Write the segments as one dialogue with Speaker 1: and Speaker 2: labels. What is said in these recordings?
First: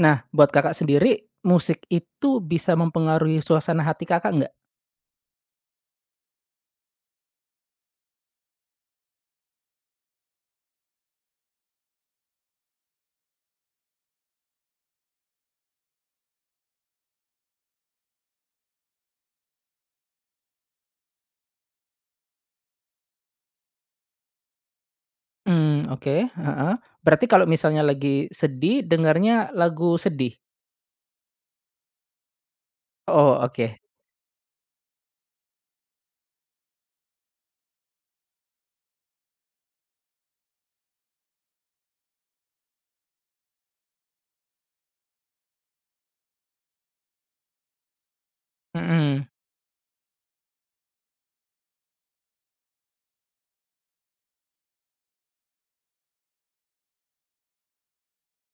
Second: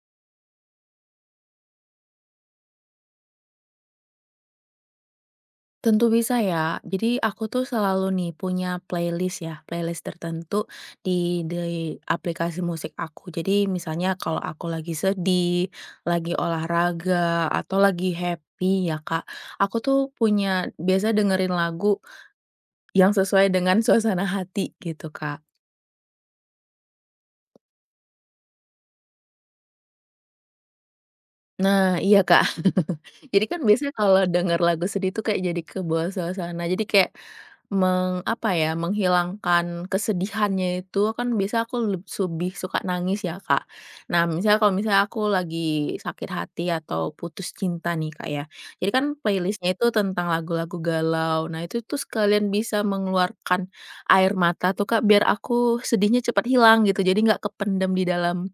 Speaker 1: Nah, buat Kakak sendiri, musik itu bisa mempengaruhi suasana hati Kakak nggak?
Speaker 2: Tentu bisa ya. Jadi aku tuh selalu nih punya playlist ya, playlist tertentu di aplikasi musik aku. Jadi misalnya kalau aku lagi sedih, lagi olahraga, atau lagi happy ya Kak, aku tuh punya biasa dengerin lagu yang sesuai dengan suasana hati gitu Kak.
Speaker 1: Mmm, oke, heeh. Berarti kalau misalnya lagi sedih, dengarnya lagu sedih?
Speaker 2: Nah, iya Kak.
Speaker 1: Oh,
Speaker 2: Jadi kan
Speaker 1: oke.
Speaker 2: biasanya kalau denger lagu sedih tuh kayak jadi ke bawah suasana. Jadi kayak apa ya, menghilangkan kesedihannya itu kan biasa aku lebih suka nangis ya, Kak. Nah, misalnya kalau misalnya aku lagi sakit hati atau putus cinta nih, Kak, ya. Jadi kan
Speaker 1: Mhm.
Speaker 2: playlistnya itu tentang lagu-lagu galau. Nah, itu tuh sekalian bisa mengeluarkan air mata tuh, Kak, biar aku sedihnya cepat hilang gitu. Jadi nggak kependam di dalam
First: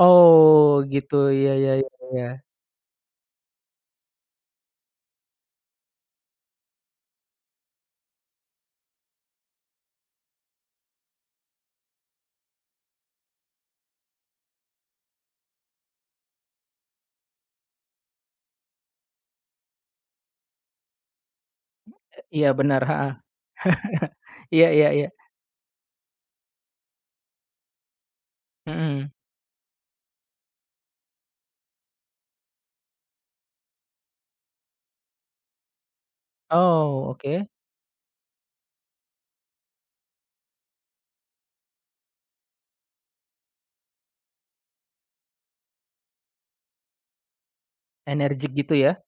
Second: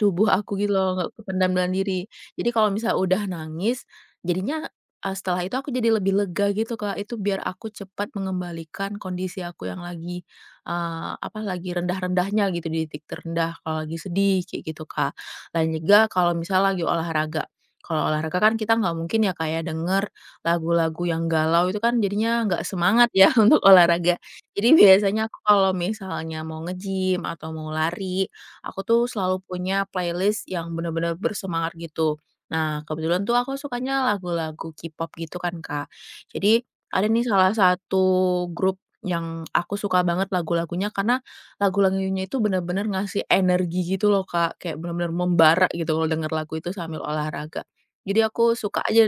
Speaker 2: tubuh aku gitu
Speaker 1: Oh,
Speaker 2: loh, nggak
Speaker 1: gitu.
Speaker 2: kependam
Speaker 1: Iya
Speaker 2: dalam
Speaker 1: iya iya
Speaker 2: diri.
Speaker 1: iya.
Speaker 2: Jadi kalau misal udah nangis, jadinya, setelah itu aku jadi lebih lega gitu, Kak. Itu biar aku cepat mengembalikan kondisi aku yang lagi, apa, lagi rendah-rendahnya gitu, di titik terendah kalau lagi sedih, kayak gitu, Kak. Lain juga kalau misal lagi olahraga. Kalau olahraga kan kita nggak mungkin ya, kayak denger lagu-lagu yang galau itu kan jadinya
Speaker 1: Iya,
Speaker 2: nggak
Speaker 1: benar,
Speaker 2: semangat
Speaker 1: heeh.
Speaker 2: ya untuk olahraga. Jadi
Speaker 1: Iya iya iya.
Speaker 2: biasanya aku kalau misalnya mau nge-gym atau mau lari aku tuh
Speaker 1: Mhm.
Speaker 2: selalu punya playlist yang bener-bener bersemangat gitu. Nah, kebetulan tuh aku sukanya lagu-lagu K-pop gitu kan, Kak. Jadi ada
Speaker 1: Oh,
Speaker 2: nih
Speaker 1: oke.
Speaker 2: salah satu grup yang aku suka banget lagu-lagunya karena lagu-lagunya itu bener-bener ngasih energi gitu loh, Kak. Kayak bener-bener membara gitu kalau denger lagu itu sambil olahraga. Jadi
Speaker 1: Energik
Speaker 2: aku
Speaker 1: gitu
Speaker 2: suka
Speaker 1: ya?
Speaker 2: aja.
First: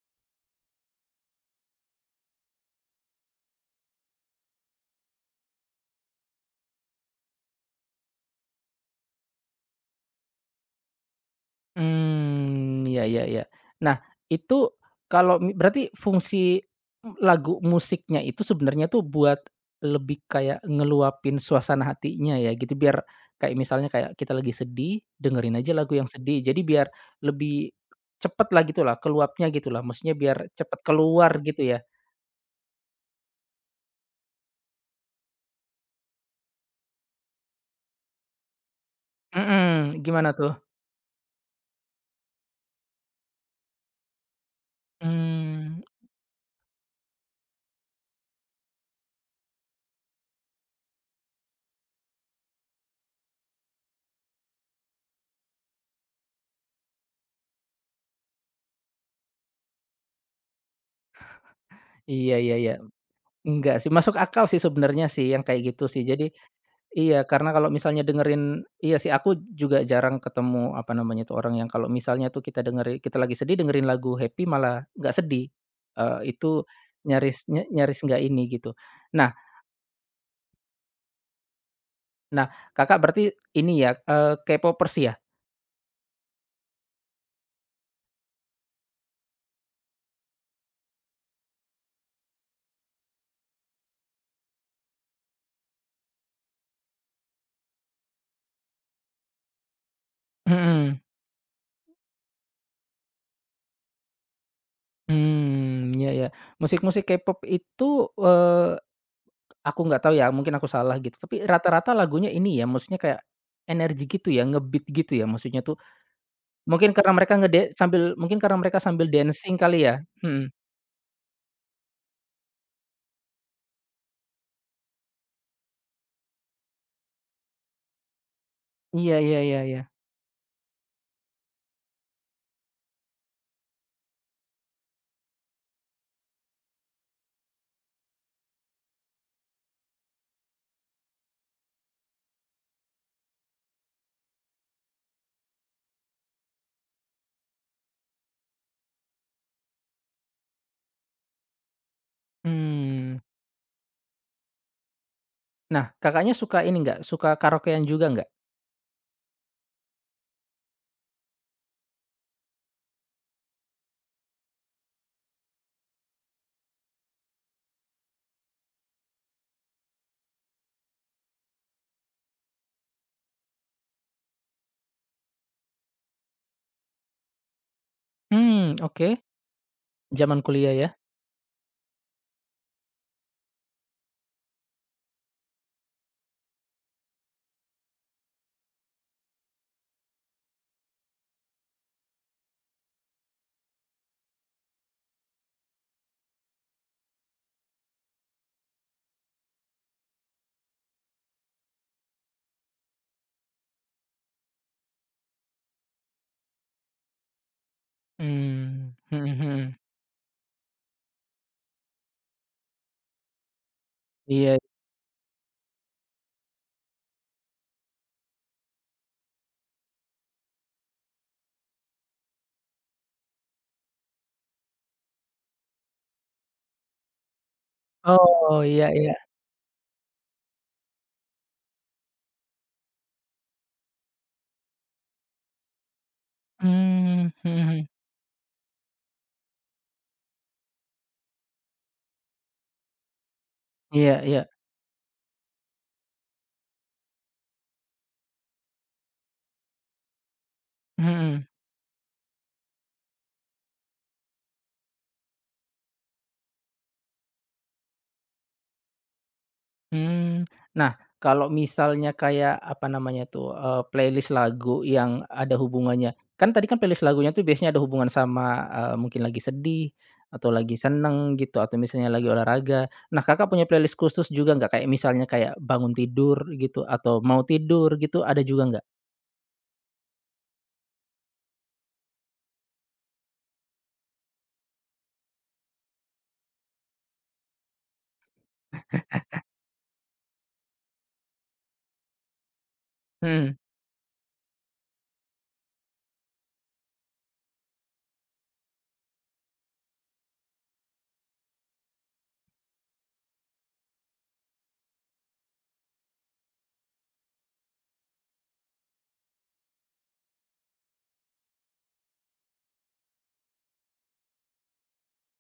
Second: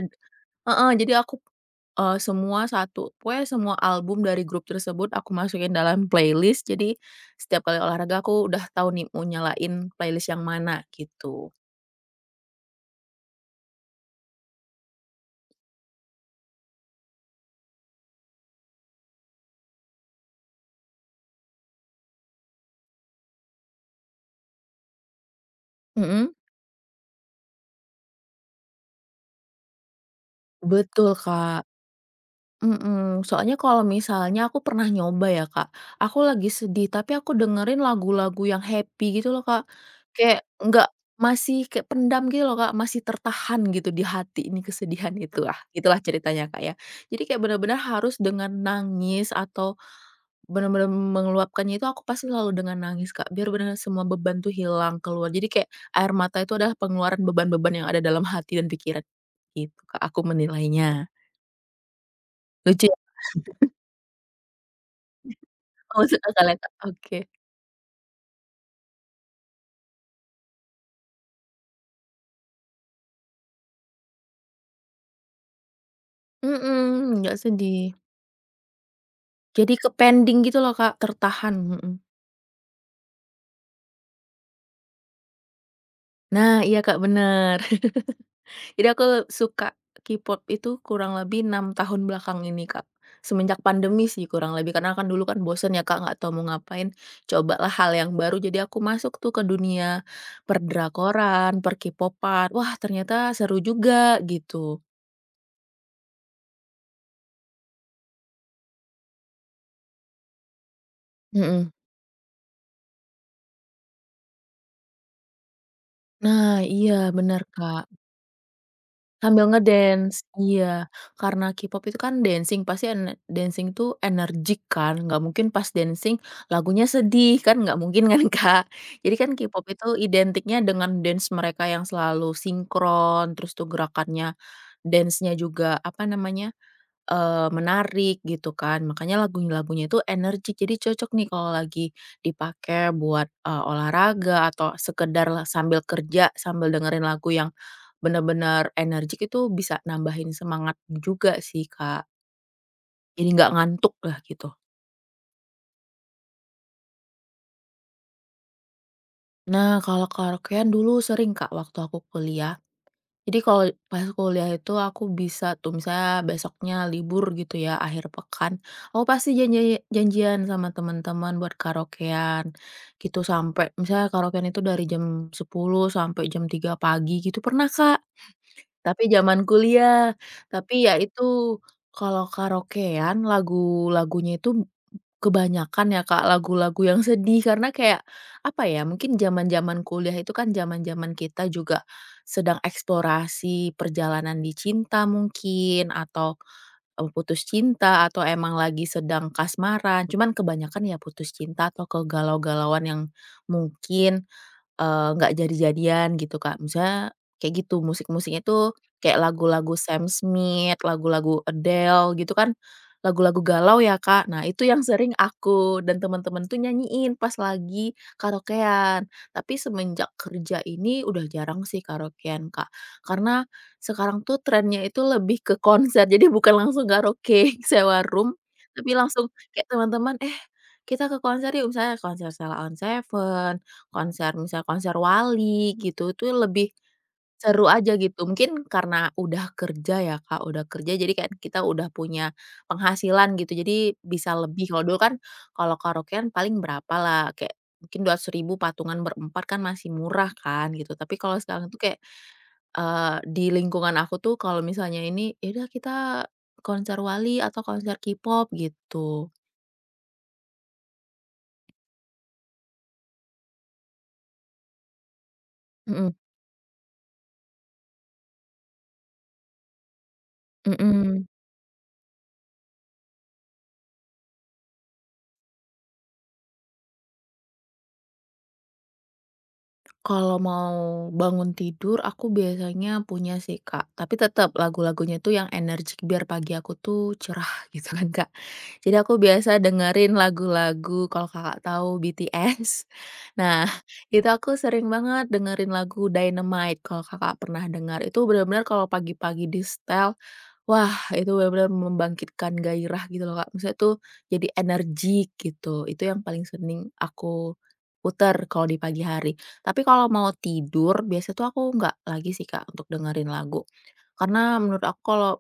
Speaker 2: Heeh, jadi aku, semua satu pokoknya semua album dari grup tersebut aku masukin dalam playlist, jadi setiap kali olahraga aku udah tahu nih mau nyalain playlist yang mana gitu.
Speaker 1: Mmm, iya iya iya. Nah, itu kalau mi berarti fungsi lagu musiknya itu sebenarnya tuh buat lebih kayak ngeluapin suasana hatinya ya gitu, biar kayak misalnya kayak kita lagi sedih, dengerin aja lagu yang
Speaker 2: Mhm.
Speaker 1: sedih. Jadi biar lebih cepet lah gitu lah, keluapnya gitu lah, maksudnya biar cepet
Speaker 2: Betul,
Speaker 1: keluar
Speaker 2: Kak.
Speaker 1: gitu ya?
Speaker 2: Mhm, soalnya kalau misalnya aku pernah nyoba ya, Kak, aku lagi sedih tapi aku dengerin lagu-lagu yang happy gitu loh, Kak.
Speaker 1: Mhm, gimana
Speaker 2: Kayak
Speaker 1: tuh?
Speaker 2: nggak masih kayak pendam gitu loh, Kak, masih tertahan gitu di hati ini kesedihan itu, lah,
Speaker 1: Mmm,
Speaker 2: itulah ceritanya, Kak, ya. Jadi kayak benar-benar harus dengan nangis atau benar-benar mengeluapkannya itu aku pasti selalu dengan nangis, Kak, biar bener semua beban tuh hilang, keluar. Jadi kayak air mata itu adalah pengeluaran beban-beban yang ada dalam hati dan pikiran. Gitu, Kak, aku menilainya.
Speaker 1: iya iya iya.
Speaker 2: Lucu.
Speaker 1: Enggak sih, masuk akal sih sebenarnya sih yang kayak gitu
Speaker 2: Oh,
Speaker 1: sih.
Speaker 2: masuk
Speaker 1: Jadi
Speaker 2: akal ya, Kak, oke.
Speaker 1: iya, karena kalau misalnya dengerin iya sih, aku juga jarang ketemu, apa namanya tuh, orang yang kalau misalnya tuh kita dengerin, kita lagi sedih dengerin lagu happy malah nggak sedih, itu
Speaker 2: Mhm, nggak
Speaker 1: nyaris
Speaker 2: sedih.
Speaker 1: nyaris nggak ini gitu. Nah
Speaker 2: Jadi ke-pending gitu loh, Kak, tertahan, mhm.
Speaker 1: nah, Kakak berarti ini ya, K-popers ya?
Speaker 2: Nah, iya, Kak, bener. Jadi aku suka K-pop itu kurang lebih 6 tahun belakang ini, Kak. Semenjak pandemi sih kurang lebih, karena kan dulu kan bosen ya, Kak, nggak tahu mau ngapain, cobalah hal yang baru, jadi aku masuk tuh ke dunia
Speaker 1: Mhm,
Speaker 2: perdrakoran drakoran per per-K-popan, wah ternyata seru juga gitu,
Speaker 1: mmm, ya. Iya. Musik-musik K-pop itu, eee, aku nggak tahu ya, mungkin aku salah gitu, tapi
Speaker 2: mhm.
Speaker 1: rata-rata lagunya ini ya, maksudnya kayak energi gitu ya, ngebeat gitu ya, maksudnya tuh
Speaker 2: Nah,
Speaker 1: mungkin
Speaker 2: iya
Speaker 1: karena mereka
Speaker 2: bener,
Speaker 1: ngede
Speaker 2: Kak.
Speaker 1: sambil mungkin karena mereka sambil
Speaker 2: Sambil
Speaker 1: dancing kali ya?
Speaker 2: ngedance,
Speaker 1: Mhm.
Speaker 2: iya. Karena K-pop itu kan dancing, pasti dancing tuh energik kan, nggak mungkin pas dancing lagunya sedih, kan nggak mungkin kan, Kak. Jadi
Speaker 1: Iya
Speaker 2: kan
Speaker 1: iya iya
Speaker 2: K-pop
Speaker 1: iya.
Speaker 2: itu identiknya dengan dance mereka yang selalu sinkron, terus tuh gerakannya, dance-nya juga, apa namanya, menarik gitu kan, makanya lagu-lagunya itu energik, jadi cocok nih kalau lagi dipakai buat, olahraga atau sekedar sambil kerja, sambil dengerin lagu yang benar-benar energik itu bisa nambahin semangat juga sih, Kak.
Speaker 1: Mmm.
Speaker 2: Jadi nggak ngantuk lah gitu.
Speaker 1: Nah, Kakaknya suka ini nggak, suka karaokean juga nggak?
Speaker 2: Nah, kalau karaokean dulu sering, Kak, waktu aku kuliah. Jadi kalau pas kuliah itu aku bisa tuh misalnya besoknya libur gitu ya, akhir pekan, aku pasti janjian sama teman-teman buat karaokean, gitu. Sampai misalnya karaokean itu dari jam 10 sampai jam 3 pagi gitu pernah, Kak,
Speaker 1: Mmm,
Speaker 2: tapi
Speaker 1: oke.
Speaker 2: zaman kuliah.
Speaker 1: Zaman kuliah
Speaker 2: Tapi
Speaker 1: ya?
Speaker 2: ya itu, kalau karaokean lagu-lagunya itu kebanyakan ya, Kak, lagu-lagu yang sedih karena kayak, apa ya, mungkin zaman-zaman kuliah itu kan zaman-zaman kita juga sedang eksplorasi perjalanan di cinta mungkin atau, putus cinta atau emang lagi sedang kasmaran, cuman kebanyakan ya putus cinta atau kegalau-galauan yang mungkin nggak jadi-jadian gitu, Kak. Misalnya kayak gitu, musik-musiknya tuh
Speaker 1: Mmm,
Speaker 2: kayak
Speaker 1: mhm
Speaker 2: lagu-lagu
Speaker 1: mhm.
Speaker 2: Sam Smith, lagu-lagu Adele gitu kan, lagu-lagu galau ya, Kak. Nah,
Speaker 1: Iya.
Speaker 2: itu yang sering aku dan teman-teman tuh nyanyiin pas lagi karaokean. Tapi semenjak kerja ini udah jarang sih karaokean, Kak. Karena sekarang tuh trennya itu lebih ke konser, jadi bukan langsung karaoke sewa room,
Speaker 1: Oh, iya
Speaker 2: tapi
Speaker 1: iya.
Speaker 2: langsung kayak teman-teman, "Eh, kita ke konser yuk," misalnya konser Sheila on Seven. Konser misal konser Wali gitu, itu lebih
Speaker 1: Mmm, mhm
Speaker 2: seru
Speaker 1: mhm.
Speaker 2: aja gitu. Mungkin karena udah kerja ya, Kak, udah kerja jadi kayak kita udah punya penghasilan gitu, jadi
Speaker 1: Iya
Speaker 2: bisa
Speaker 1: iya.
Speaker 2: lebih. Kalau dulu kan kalau karaokean paling berapa lah kayak mungkin 200.000 patungan berempat kan masih murah kan gitu. Tapi kalau
Speaker 1: Mhm.
Speaker 2: sekarang tuh kayak, di lingkungan aku tuh kalau misalnya ini, "Ya udah kita konser Wali atau konser K-pop," gitu.
Speaker 1: Hmm. Nah, kalau misalnya kayak, apa namanya tuh, playlist lagu yang ada
Speaker 2: Mhm
Speaker 1: hubungannya kan tadi kan playlist lagunya tuh biasanya ada hubungan sama, mungkin lagi sedih atau lagi
Speaker 2: mhm.
Speaker 1: seneng gitu atau misalnya lagi olahraga. Nah, Kakak punya playlist khusus juga nggak? Kayak misalnya kayak bangun tidur gitu atau mau tidur gitu ada juga nggak?
Speaker 2: Kalau mau bangun tidur, aku biasanya punya sih, Kak. Tapi tetap lagu-lagunya itu yang energik biar pagi aku tuh cerah gitu kan, Kak. Jadi aku biasa dengerin lagu-lagu kalau Kakak tahu BTS.
Speaker 1: Hmm.
Speaker 2: Nah, itu aku sering banget dengerin lagu Dynamite kalau Kakak pernah dengar. Itu benar-benar kalau pagi-pagi di setel, wah itu benar-benar membangkitkan gairah gitu loh Kak. Maksudnya tuh jadi energik gitu. Itu yang paling sering aku puter kalau di pagi hari. Tapi kalau mau tidur, biasa tuh aku nggak lagi sih Kak untuk dengerin lagu. Karena menurut aku kalau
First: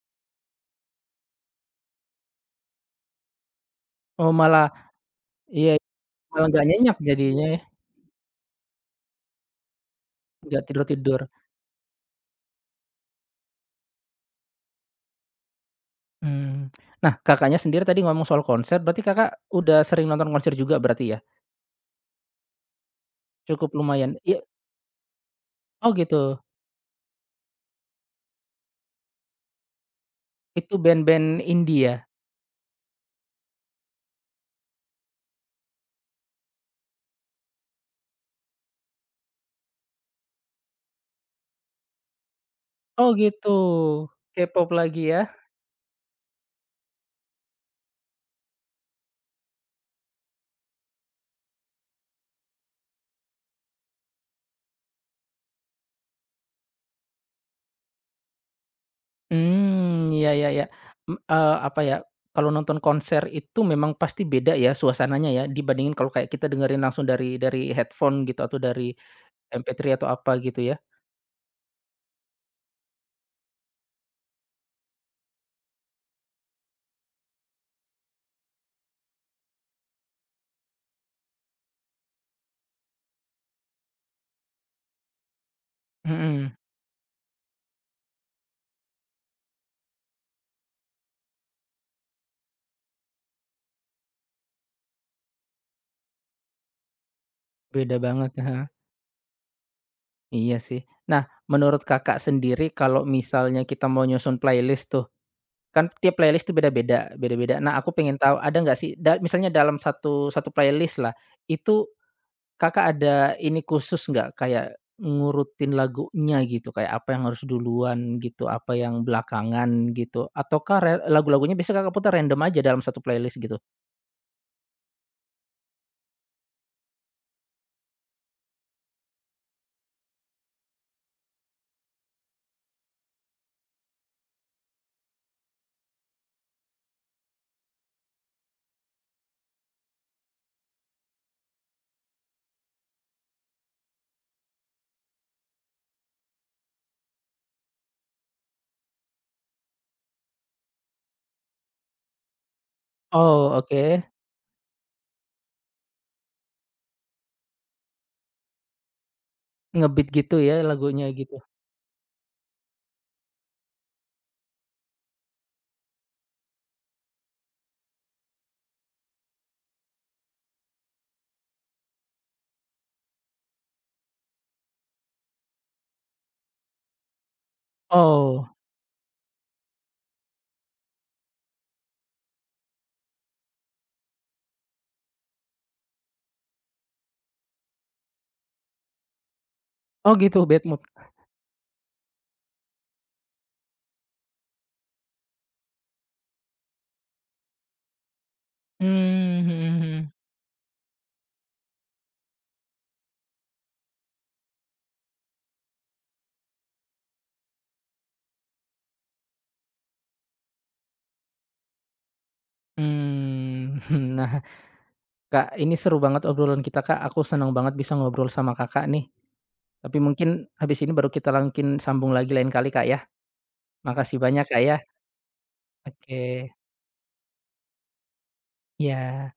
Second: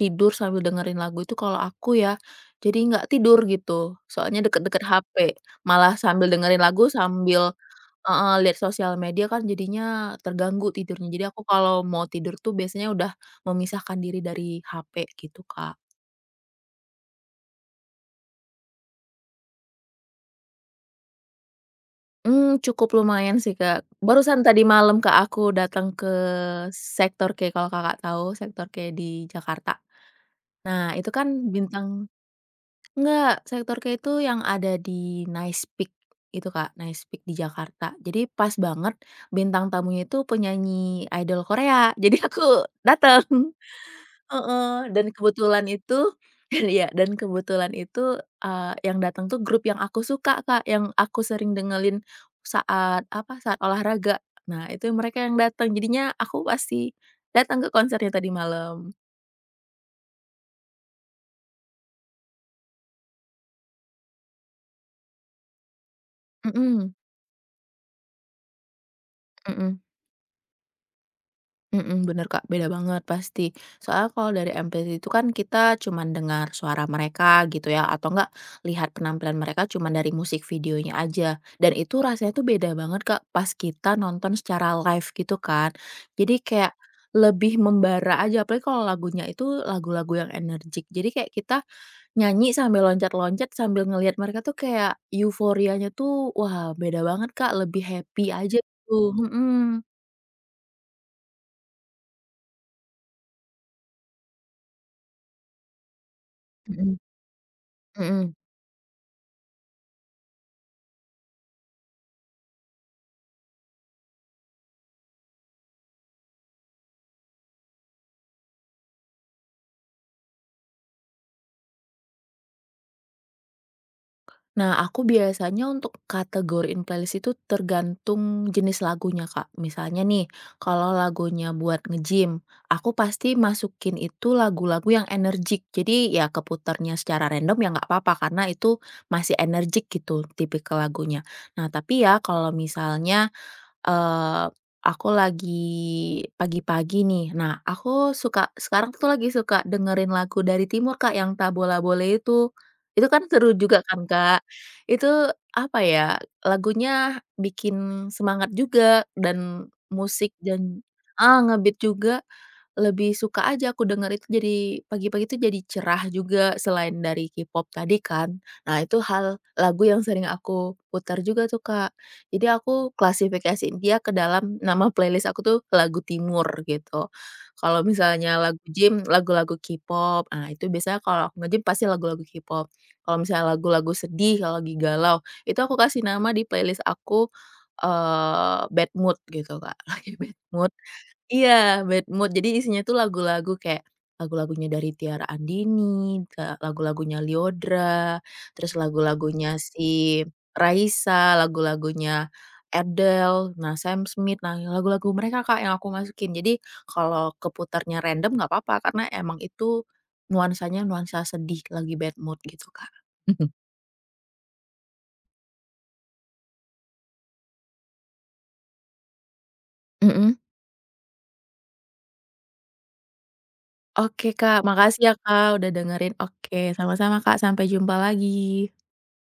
Speaker 2: tidur sambil dengerin lagu itu kalau aku ya jadi nggak tidur gitu,
Speaker 1: Oh
Speaker 2: soalnya
Speaker 1: malah
Speaker 2: deket-deket HP,
Speaker 1: iya,
Speaker 2: malah sambil
Speaker 1: malah
Speaker 2: dengerin
Speaker 1: nggak
Speaker 2: lagu
Speaker 1: nyenyak jadinya
Speaker 2: sambil
Speaker 1: ya,
Speaker 2: heeh, lihat sosial media kan jadinya
Speaker 1: nggak
Speaker 2: terganggu tidurnya.
Speaker 1: tidur-tidur.
Speaker 2: Jadi aku kalau mau tidur tuh biasanya udah memisahkan diri dari HP gitu, Kak.
Speaker 1: Hmm. Nah, Kakaknya sendiri tadi ngomong soal konser berarti Kakak udah sering nonton konser juga berarti ya?
Speaker 2: Mmm, cukup lumayan sih,
Speaker 1: Cukup
Speaker 2: Kak.
Speaker 1: lumayan.
Speaker 2: Barusan
Speaker 1: I
Speaker 2: tadi malam, Kak, aku datang
Speaker 1: oh
Speaker 2: ke
Speaker 1: gitu,
Speaker 2: Sektor K, kalau Kakak tahu Sektor K di Jakarta.
Speaker 1: itu
Speaker 2: Nah itu
Speaker 1: band-band
Speaker 2: kan
Speaker 1: indie ya?
Speaker 2: bintang Enggak, Sektor K itu yang ada di Nice Peak itu, Kak, Nice Peak di Jakarta. Jadi pas banget bintang tamunya itu penyanyi idol Korea, jadi aku
Speaker 1: Oh
Speaker 2: datang.
Speaker 1: gitu, K-pop
Speaker 2: Heeh, dan
Speaker 1: lagi ya?
Speaker 2: kebetulan itu ya dan kebetulan itu, yang datang tuh grup yang aku suka, Kak, yang aku sering dengerin saat apa, saat olahraga. Nah, itu mereka yang datang, jadinya aku pasti datang ke konsernya tadi malam.
Speaker 1: Mmm, iya iya iya, m apa ya, kalau nonton konser itu memang pasti beda ya suasananya ya dibandingin kalau kayak kita dengerin
Speaker 2: Mhm,
Speaker 1: langsung dari headphone gitu atau dari
Speaker 2: mhm.
Speaker 1: MP3 atau apa gitu ya?
Speaker 2: Mhm, bener Kak, beda banget pasti. Soalnya kalau dari MPV itu kan kita cuman dengar suara mereka gitu ya, atau enggak lihat penampilan mereka cuman dari musik videonya aja. Dan itu rasanya tuh beda banget Kak, pas kita nonton secara live gitu kan. Jadi
Speaker 1: Mhm,
Speaker 2: kayak lebih membara aja, apalagi kalau lagunya itu lagu-lagu yang energik. Jadi kayak kita nyanyi sambil loncat-loncat, sambil ngelihat mereka tuh kayak euforianya tuh, wah beda banget Kak, lebih
Speaker 1: beda
Speaker 2: happy
Speaker 1: banget,
Speaker 2: aja
Speaker 1: heeh,
Speaker 2: gitu, mhm.
Speaker 1: iya sih. Nah, menurut Kakak sendiri kalau misalnya kita mau nyusun playlist tuh, kan tiap playlist tuh
Speaker 2: Mhm.
Speaker 1: beda-beda. Nah, aku pengen
Speaker 2: Mhm.
Speaker 1: tahu ada nggak sih da misalnya dalam satu satu playlist lah, itu Kakak ada ini khusus nggak, kayak ngurutin lagunya gitu, kayak apa yang harus duluan gitu, apa yang belakangan gitu, ataukah re lagu-lagunya biasanya Kakak putar random aja dalam satu playlist gitu?
Speaker 2: Nah, aku biasanya untuk kategoriin playlist itu tergantung jenis lagunya, Kak. Misalnya nih, kalau lagunya buat nge-gym, aku pasti masukin itu lagu-lagu yang energik. Jadi ya keputarnya secara random ya nggak apa-apa karena itu masih energik gitu tipikal lagunya. Nah, tapi ya kalau misalnya eh aku lagi pagi-pagi nih. Nah, aku suka sekarang tuh lagi suka dengerin lagu dari timur, Kak, yang Tabola Bole itu. Itu kan seru
Speaker 1: Oh,
Speaker 2: juga
Speaker 1: oke,
Speaker 2: kan, Kak. Itu apa ya, lagunya bikin semangat juga dan
Speaker 1: nge
Speaker 2: musik
Speaker 1: gitu ya
Speaker 2: dan
Speaker 1: lagunya gitu?
Speaker 2: ah, nge juga. Lebih suka aja aku denger itu jadi pagi-pagi itu jadi cerah juga selain dari K-pop tadi kan. Nah itu hal lagu yang sering aku putar juga tuh, Kak. Jadi aku klasifikasiin dia ke dalam nama playlist aku tuh lagu timur gitu. Kalau misalnya
Speaker 1: Oh
Speaker 2: lagu gym, lagu-lagu K-pop. Nah itu biasanya kalau aku nge-gym pasti lagu-lagu K-pop. Kalau misalnya lagu-lagu sedih, kalau lagi galau, itu aku kasih nama di playlist aku, bad mood gitu, Kak.
Speaker 1: oh
Speaker 2: Lagi bad
Speaker 1: gitu, bad
Speaker 2: mood.
Speaker 1: mood?
Speaker 2: Iya, bad mood. Jadi isinya tuh lagu-lagu kayak lagu-lagunya dari Tiara Andini, ke lagu-lagunya Lyodra, terus
Speaker 1: Mmm,
Speaker 2: lagu-lagunya
Speaker 1: mhm mhm.
Speaker 2: si Raisa, lagu-lagunya Adele, nah Sam Smith, nah lagu-lagu mereka, Kak, yang aku masukin. Jadi kalau keputarnya random nggak apa-apa karena emang itu nuansanya nuansa sedih lagi bad mood gitu, Kak.
Speaker 1: Mmm, nah, Kak, ini seru banget obrolan kita, Kak, aku senang banget bisa ngobrol sama Kakak nih, tapi
Speaker 2: Mhm.
Speaker 1: mungkin habis ini baru kita langkin sambung lagi lain kali, Kak, ya. Makasih
Speaker 2: Oke,
Speaker 1: banyak,
Speaker 2: Kak,
Speaker 1: Kak, ya.
Speaker 2: makasih ya, Kak, udah dengerin.
Speaker 1: Oke,
Speaker 2: Oke, sama-sama, Kak, sampai jumpa lagi.
Speaker 1: ya.